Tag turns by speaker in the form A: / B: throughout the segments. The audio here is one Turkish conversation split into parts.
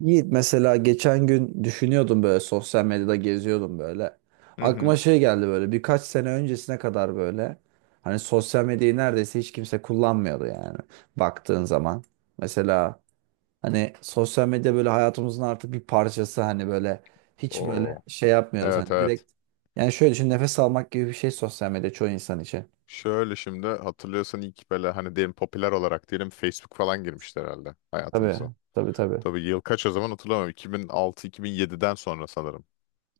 A: Yiğit mesela geçen gün düşünüyordum böyle sosyal medyada geziyordum böyle.
B: Hı
A: Aklıma
B: hı.
A: şey geldi böyle birkaç sene öncesine kadar böyle. Hani sosyal medyayı neredeyse hiç kimse kullanmıyordu yani baktığın zaman. Mesela hani sosyal medya böyle hayatımızın artık bir parçası hani böyle hiç
B: O,
A: böyle şey yapmıyoruz
B: evet
A: hani
B: evet.
A: direkt. Yani şöyle düşün, nefes almak gibi bir şey sosyal medya çoğu insan için.
B: Şöyle şimdi hatırlıyorsan ilk böyle hani diyelim popüler olarak diyelim Facebook falan girmişti herhalde hayatımıza.
A: Tabii, tabii, tabii.
B: Tabii yıl kaç o zaman hatırlamıyorum. 2006-2007'den sonra sanırım.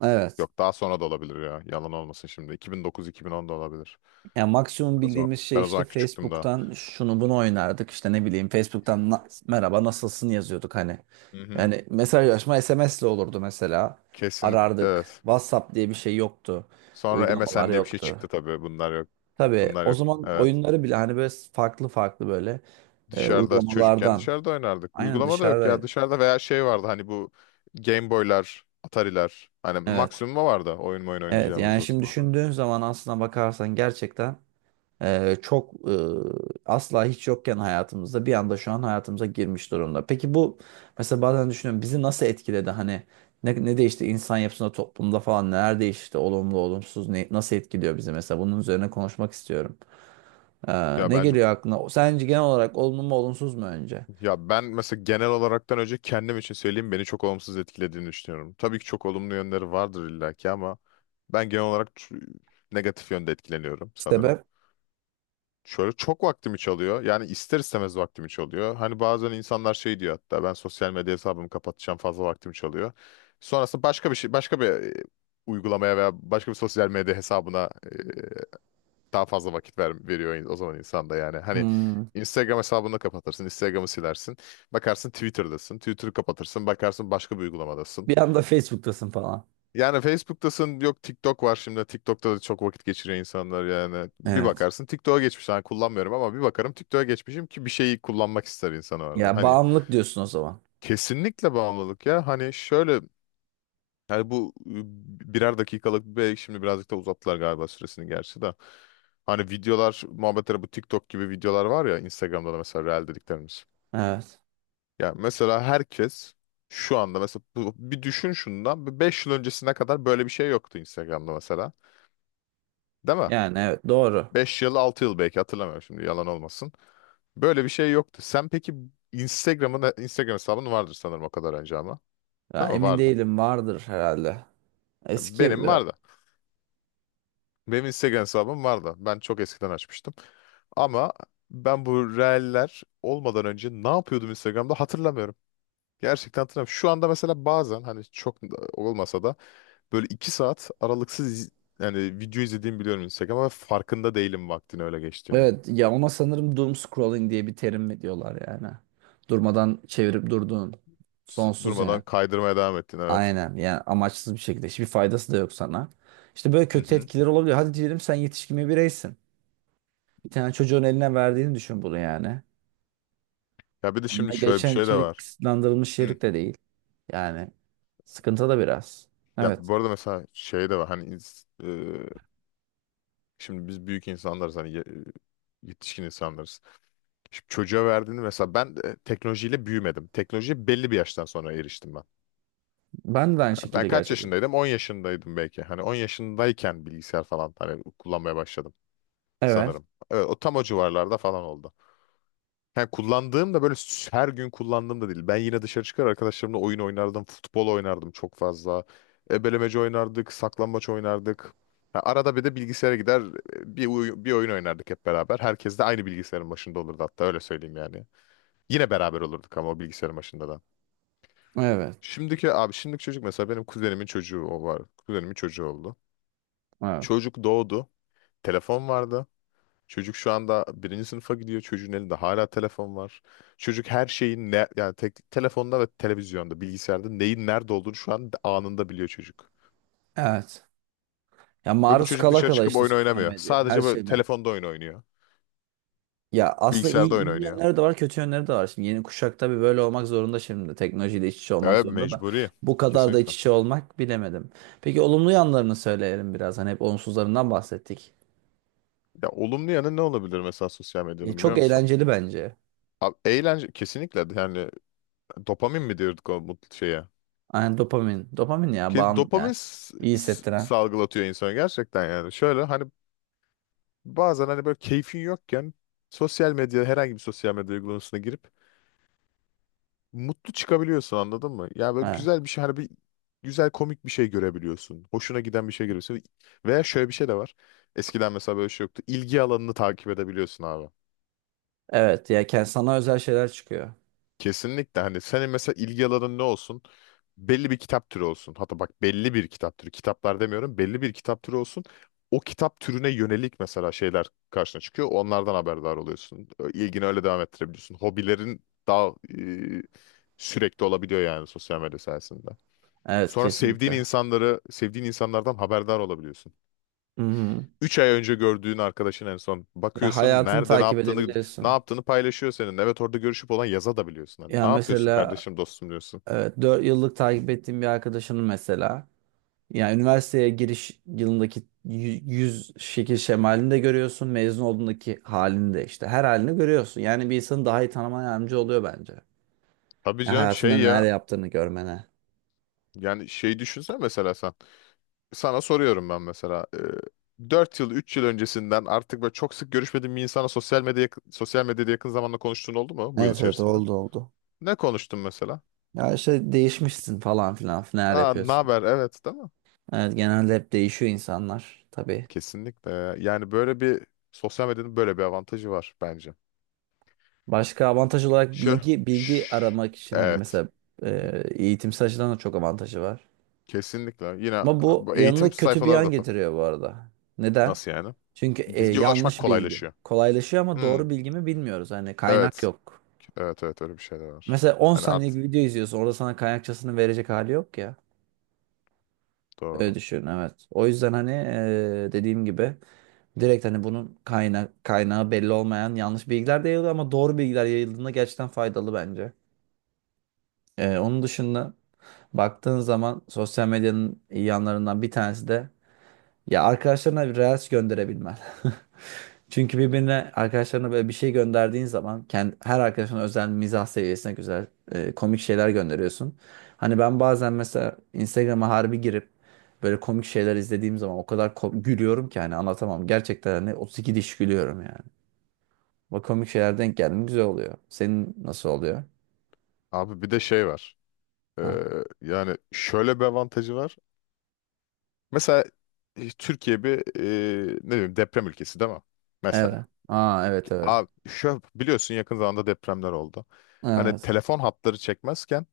A: Evet.
B: Yok daha sonra da olabilir ya. Yalan olmasın şimdi. 2009-2010 da olabilir.
A: Ya maksimum
B: Ben o zaman,
A: bildiğimiz şey
B: ben o
A: işte
B: zaman küçüktüm daha.
A: Facebook'tan şunu bunu oynardık. İşte ne bileyim, Facebook'tan "Merhaba nasılsın" yazıyorduk hani.
B: Hı hı.
A: Yani mesajlaşma SMS'le olurdu mesela.
B: Kesin
A: Arardık.
B: evet.
A: WhatsApp diye bir şey yoktu.
B: Sonra
A: Uygulamalar
B: MSN diye bir şey
A: yoktu.
B: çıktı tabii. Bunlar yok.
A: Tabii
B: Bunlar
A: o
B: yok.
A: zaman
B: Evet.
A: oyunları bile hani böyle farklı farklı böyle
B: Dışarıda çocukken
A: uygulamalardan.
B: dışarıda oynardık.
A: Aynen,
B: Uygulama da yok ya
A: dışarıdaydı.
B: dışarıda veya şey vardı hani bu Game Boy'lar, Atari'ler. Hani
A: Evet.
B: maksimum o vardı oyun
A: Evet
B: oynayacağımız
A: yani
B: o
A: şimdi
B: zamanlar.
A: düşündüğün zaman aslına bakarsan gerçekten çok asla hiç yokken hayatımızda bir anda şu an hayatımıza girmiş durumda. Peki bu, mesela bazen düşünüyorum, bizi nasıl etkiledi, hani ne değişti insan yapısında, toplumda falan, neler değişti olumlu olumsuz, nasıl etkiliyor bizi, mesela bunun üzerine konuşmak istiyorum. Ee,
B: Ya
A: ne
B: bence
A: geliyor aklına? Sence genel olarak olumlu mu olumsuz mu önce?
B: ya ben mesela genel olaraktan önce kendim için söyleyeyim beni çok olumsuz etkilediğini düşünüyorum. Tabii ki çok olumlu yönleri vardır illaki ama ben genel olarak negatif yönde etkileniyorum sanırım.
A: Sebep?
B: Şöyle çok vaktimi çalıyor. Yani ister istemez vaktimi çalıyor. Hani bazen insanlar şey diyor hatta ben sosyal medya hesabımı kapatacağım fazla vaktimi çalıyor. Sonrasında başka bir şey başka bir uygulamaya veya başka bir sosyal medya hesabına daha fazla vakit veriyor o zaman insan da yani. Hani
A: Hmm,
B: Instagram hesabını kapatırsın, Instagram'ı silersin. Bakarsın Twitter'dasın. Twitter'ı kapatırsın, bakarsın başka bir uygulamadasın.
A: bir anda Facebook'tasın falan.
B: Yani Facebook'tasın yok TikTok var şimdi. TikTok'ta da çok vakit geçiriyor insanlar yani. Bir
A: Evet.
B: bakarsın TikTok'a geçmiş. Hani kullanmıyorum ama bir bakarım TikTok'a geçmişim ki bir şeyi kullanmak ister insan orada.
A: Ya
B: Hani
A: bağımlılık diyorsun o zaman.
B: kesinlikle bağımlılık ya. Hani şöyle yani bu birer dakikalık bir şimdi birazcık da uzattılar galiba süresini gerçi de. Hani videolar muhabbetleri bu TikTok gibi videolar var ya Instagram'da da mesela Reel dediklerimiz.
A: Evet.
B: Ya mesela herkes şu anda mesela bir düşün şundan 5 yıl öncesine kadar böyle bir şey yoktu Instagram'da mesela. Değil mi?
A: Yani evet, doğru.
B: 5 yıl 6 yıl belki hatırlamıyorum şimdi yalan olmasın. Böyle bir şey yoktu. Sen peki Instagram hesabın vardır sanırım o kadar önce ama.
A: Ya,
B: Değil mi?
A: emin
B: Vardı.
A: değilim, vardır herhalde. Eski
B: Benim
A: biraz.
B: vardı. Benim Instagram hesabım vardı. Ben çok eskiden açmıştım. Ama ben bu reeller olmadan önce ne yapıyordum Instagram'da hatırlamıyorum. Gerçekten hatırlamıyorum. Şu anda mesela bazen hani çok da olmasa da böyle 2 saat aralıksız yani video izlediğimi biliyorum Instagram'a ve farkında değilim vaktin öyle geçtiğini.
A: Evet, ya ona sanırım doom scrolling diye bir terim mi diyorlar yani. Durmadan çevirip durduğun, sonsuz
B: Durmadan
A: yani.
B: kaydırmaya devam ettin evet.
A: Aynen, yani amaçsız bir şekilde, hiçbir faydası da yok sana. İşte böyle kötü etkileri olabiliyor. Hadi diyelim sen yetişkin bir bireysin. Bir tane çocuğun eline verdiğini düşün bunu yani.
B: Ya bir de şimdi
A: Eline
B: şöyle bir
A: geçen
B: şey de
A: içerik
B: var.
A: kısıtlandırılmış
B: Hı.
A: içerik de değil. Yani sıkıntı da biraz.
B: Ya
A: Evet.
B: bu arada mesela şey de var hani e, şimdi biz büyük insanlarız hani yetişkin insanlarız. Şimdi çocuğa verdiğini mesela ben de teknolojiyle büyümedim. Teknolojiye belli bir yaştan sonra eriştim ben.
A: Ben de aynı
B: Ha, ben
A: şekilde,
B: kaç
A: gerçekten.
B: yaşındaydım? 10 yaşındaydım belki. Hani 10 yaşındayken bilgisayar falan hani kullanmaya başladım
A: Evet.
B: sanırım. Evet, o tam o civarlarda falan oldu. Ha, kullandığım da böyle her gün kullandığım da değil. Ben yine dışarı çıkar arkadaşlarımla oyun oynardım. Futbol oynardım çok fazla. Ebelemece oynardık. Saklambaç oynardık. Ha, arada bir de bilgisayara gider bir oyun oynardık hep beraber. Herkes de aynı bilgisayarın başında olurdu hatta öyle söyleyeyim yani. Yine beraber olurduk ama o bilgisayarın başında da.
A: Evet.
B: Şimdiki çocuk mesela benim kuzenimin çocuğu o var. Kuzenimin çocuğu oldu.
A: Evet.
B: Çocuk doğdu. Telefon vardı. Çocuk şu anda birinci sınıfa gidiyor. Çocuğun elinde hala telefon var. Çocuk her şeyin ne yani tek, telefonda ve televizyonda, bilgisayarda neyin nerede olduğunu şu an anında biliyor çocuk.
A: Evet. Ya
B: Ve bu
A: maruz
B: çocuk
A: kala
B: dışarı
A: kala
B: çıkıp
A: işte,
B: oyun
A: sosyal
B: oynamıyor.
A: medya her
B: Sadece böyle
A: şeyden.
B: telefonda oyun oynuyor.
A: Ya aslında
B: Bilgisayarda
A: iyi,
B: oyun
A: iyi
B: oynuyor.
A: yönleri de var, kötü yönleri de var. Şimdi yeni kuşak tabii böyle olmak zorunda şimdi. Teknolojiyle iç içe olmak
B: Evet
A: zorunda da.
B: mecburi.
A: Bu kadar da
B: Kesinlikle.
A: iç içe olmak, bilemedim. Peki olumlu yanlarını söyleyelim biraz. Hani hep olumsuzlarından bahsettik.
B: Ya olumlu yanı ne olabilir mesela sosyal
A: Ya
B: medyanın biliyor
A: çok
B: musun?
A: eğlenceli bence.
B: Abi, eğlence kesinlikle yani dopamin mi diyorduk o mutlu şeye?
A: Aynen, dopamin. Dopamin ya,
B: Ki
A: bağım
B: dopamin
A: ya. İyi hissettiren.
B: salgılatıyor insana gerçekten yani. Şöyle hani bazen hani böyle keyfin yokken sosyal medya herhangi bir sosyal medya uygulamasına girip mutlu çıkabiliyorsun anladın mı? Ya böyle
A: Evet.
B: güzel bir şey hani bir güzel komik bir şey görebiliyorsun. Hoşuna giden bir şey görüyorsun. Veya şöyle bir şey de var. Eskiden mesela böyle şey yoktu. İlgi alanını takip edebiliyorsun abi.
A: Evet, ya sana özel şeyler çıkıyor.
B: Kesinlikle hani senin mesela ilgi alanın ne olsun? Belli bir kitap türü olsun. Hatta bak belli bir kitap türü. Kitaplar demiyorum. Belli bir kitap türü olsun. O kitap türüne yönelik mesela şeyler karşına çıkıyor. Onlardan haberdar oluyorsun. İlgini öyle devam ettirebiliyorsun. Hobilerin daha e, sürekli olabiliyor yani sosyal medya sayesinde.
A: Evet,
B: Sonra
A: kesinlikle.
B: sevdiğin insanlardan haberdar olabiliyorsun.
A: Hı hı.
B: 3 ay önce gördüğün arkadaşın en son
A: Ya
B: bakıyorsun
A: hayatını
B: nerede ne
A: takip
B: yaptığını ne
A: edebiliyorsun.
B: yaptığını paylaşıyor senin. Evet orada görüşüp olan yaza da biliyorsun. Hani
A: Ya
B: ne yapıyorsun
A: mesela
B: kardeşim dostum diyorsun.
A: evet, 4 yıllık takip ettiğim bir arkadaşının mesela. Yani üniversiteye giriş yılındaki yüz şekil şemalini de görüyorsun. Mezun olduğundaki halini de, işte her halini görüyorsun. Yani bir insanı daha iyi tanımana yardımcı oluyor bence.
B: Tabii
A: Ya
B: canım
A: hayatında
B: şey
A: neler
B: ya
A: yaptığını görmene.
B: yani şey düşünsen mesela sen. Sana soruyorum ben mesela. 4 yıl 3 yıl öncesinden artık böyle çok sık görüşmediğin bir insana sosyal medyada yakın zamanda konuştuğun oldu mu bu yıl
A: Evet, evet,
B: içerisinde?
A: oldu, oldu.
B: Ne konuştun mesela?
A: Ya işte, değişmişsin falan filan, neler
B: Aa, ne
A: yapıyorsun.
B: haber? Evet, değil mi?
A: Evet, genelde hep değişiyor insanlar tabii.
B: Kesinlikle. Yani böyle bir sosyal medyanın böyle bir avantajı var bence.
A: Başka avantaj olarak
B: Şu,
A: bilgi
B: şş,
A: aramak için hani,
B: evet.
A: mesela
B: Bi-
A: eğitimsel açıdan da çok avantajı var.
B: Kesinlikle. Yine
A: Ama bu
B: bu eğitim
A: yanına kötü bir
B: sayfaları
A: yan
B: da.
A: getiriyor bu arada. Neden?
B: Nasıl yani?
A: Çünkü
B: Bilgi ulaşmak
A: yanlış bilgi.
B: kolaylaşıyor.
A: Kolaylaşıyor ama
B: Hmm,
A: doğru bilgi mi bilmiyoruz. Hani kaynak
B: evet.
A: yok.
B: Evet evet öyle bir şey de var.
A: Mesela 10
B: Hani
A: saniyelik bir video izliyorsun. Orada sana kaynakçasını verecek hali yok ya. Öyle
B: doğru.
A: düşün, evet. O yüzden hani dediğim gibi, direkt hani bunun kaynağı belli olmayan yanlış bilgiler de yayılıyor, ama doğru bilgiler yayıldığında gerçekten faydalı bence. Onun dışında baktığın zaman sosyal medyanın iyi yanlarından bir tanesi de, ya arkadaşlarına bir reels gönderebilmen. Çünkü birbirine, arkadaşlarına böyle bir şey gönderdiğin zaman, her arkadaşına özel mizah seviyesine güzel komik şeyler gönderiyorsun. Hani ben bazen mesela Instagram'a harbi girip böyle komik şeyler izlediğim zaman o kadar gülüyorum ki hani, anlatamam. Gerçekten hani 32 diş gülüyorum yani. Bak komik şeyler denk geldi, güzel oluyor. Senin nasıl oluyor?
B: Abi bir de şey var.
A: Ha.
B: Ee, yani şöyle bir avantajı var. Mesela Türkiye bir ne diyeyim deprem ülkesi değil mi?
A: Evet.
B: Mesela.
A: Aa, evet, evet.
B: Abi şu biliyorsun yakın zamanda depremler oldu. Hani
A: Evet.
B: telefon hatları çekmezken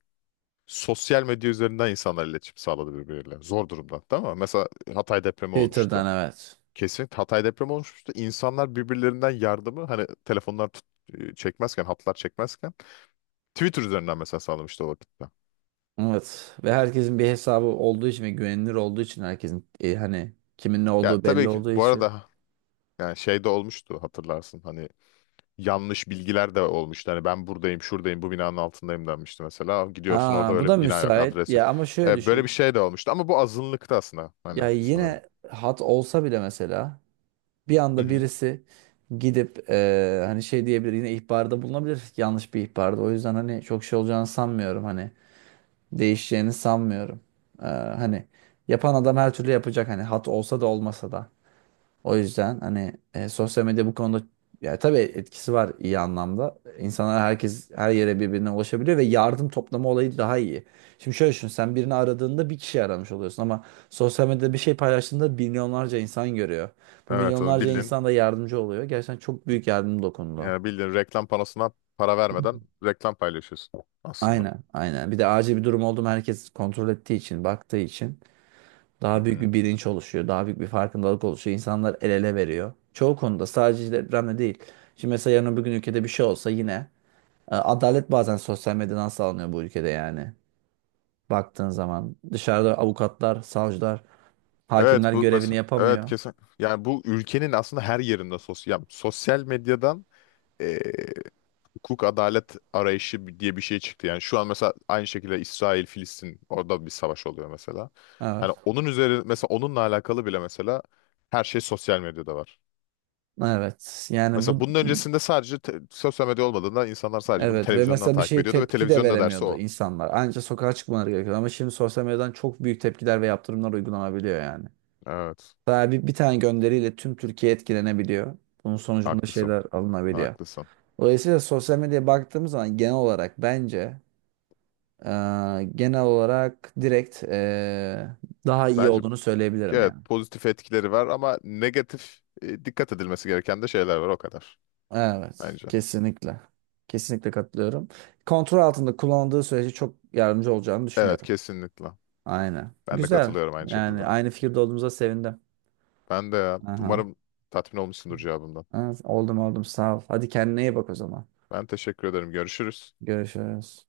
B: sosyal medya üzerinden insanlar iletişim sağladı birbirleriyle. Zor durumda değil mi? Mesela Hatay depremi
A: Twitter'dan,
B: olmuştu.
A: evet.
B: Kesinlikle Hatay depremi olmuştu. İnsanlar birbirlerinden yardımı hani telefonlar çekmezken, hatlar çekmezken Twitter üzerinden mesela sağlamıştı o vakitte.
A: Evet, ve herkesin bir hesabı olduğu için ve güvenilir olduğu için, herkesin hani kimin ne
B: Ya
A: olduğu belli
B: tabii ki
A: olduğu
B: bu
A: için.
B: arada yani şey de olmuştu hatırlarsın hani yanlış bilgiler de olmuştu. Hani ben buradayım, şuradayım, bu binanın altındayım denmişti mesela. Gidiyorsun orada
A: Ha bu
B: öyle
A: da
B: bir bina yok,
A: müsait
B: adres yok.
A: ya, ama şöyle
B: Evet, böyle bir
A: düşün.
B: şey de olmuştu ama bu azınlıktı aslında hani
A: Ya
B: sanırım.
A: yine, hat olsa bile mesela, bir
B: Hı
A: anda
B: hı.
A: birisi gidip hani şey diyebilir, yine ihbarda bulunabilir, yanlış bir ihbarda. O yüzden hani çok şey olacağını sanmıyorum, hani değişeceğini sanmıyorum. Hani yapan adam her türlü yapacak, hani hat olsa da olmasa da. O yüzden hani, sosyal medya bu konuda, ya tabii etkisi var iyi anlamda. İnsanlar, herkes her yere birbirine ulaşabiliyor ve yardım toplama olayı daha iyi. Şimdi şöyle düşün, sen birini aradığında bir kişi aramış oluyorsun, ama sosyal medyada bir şey paylaştığında milyonlarca insan görüyor. Bu
B: Evet onu
A: milyonlarca
B: bildin.
A: insan da yardımcı oluyor. Gerçekten çok büyük yardım dokundu.
B: Yani bildiğin reklam panosuna para vermeden reklam paylaşıyorsun aslında.
A: Aynen, aynen. Bir de acil bir durum oldu mu herkes kontrol ettiği için, baktığı için.
B: Hı
A: Daha büyük
B: hı.
A: bir bilinç oluşuyor. Daha büyük bir farkındalık oluşuyor. İnsanlar el ele veriyor. Çoğu konuda, sadece depremde değil. Şimdi mesela yarın öbür gün ülkede bir şey olsa, yine adalet bazen sosyal medyadan sağlanıyor bu ülkede yani. Baktığın zaman dışarıda avukatlar, savcılar,
B: Evet
A: hakimler
B: bu
A: görevini
B: mesela evet
A: yapamıyor.
B: kesin yani bu ülkenin aslında her yerinde sosyal medyadan eee, hukuk adalet arayışı diye bir şey çıktı. Yani şu an mesela aynı şekilde İsrail Filistin orada bir savaş oluyor mesela.
A: Evet.
B: Hani onunla alakalı bile mesela her şey sosyal medyada var.
A: Evet. Yani
B: Mesela
A: bu,
B: bunun öncesinde sadece sosyal medya olmadığında insanlar sadece bunu
A: evet, ve
B: televizyondan
A: mesela bir
B: takip
A: şeye
B: ediyordu ve
A: tepki de
B: televizyonda dersi
A: veremiyordu
B: o.
A: insanlar. Ancak sokağa çıkmaları gerekiyordu, ama şimdi sosyal medyadan çok büyük tepkiler ve yaptırımlar uygulanabiliyor yani.
B: Evet.
A: Daha bir tane gönderiyle tüm Türkiye etkilenebiliyor. Bunun sonucunda
B: Haklısın.
A: şeyler alınabiliyor.
B: Haklısın.
A: Dolayısıyla sosyal medyaya baktığımız zaman genel olarak bence, e, genel olarak direkt daha iyi
B: Bence
A: olduğunu söyleyebilirim
B: evet
A: yani.
B: pozitif etkileri var ama negatif dikkat edilmesi gereken de şeyler var o kadar
A: Evet,
B: bence.
A: kesinlikle. Kesinlikle katılıyorum. Kontrol altında kullanıldığı sürece çok yardımcı olacağını
B: Evet
A: düşünüyorum.
B: kesinlikle.
A: Aynen.
B: Ben de
A: Güzel.
B: katılıyorum aynı şekilde.
A: Yani aynı fikirde olduğumuza sevindim.
B: Ben de ya.
A: Aha.
B: Umarım tatmin olmuşsundur cevabımdan.
A: Evet, oldum, oldum, sağ ol. Hadi kendine iyi bak o zaman.
B: Ben teşekkür ederim. Görüşürüz.
A: Görüşürüz.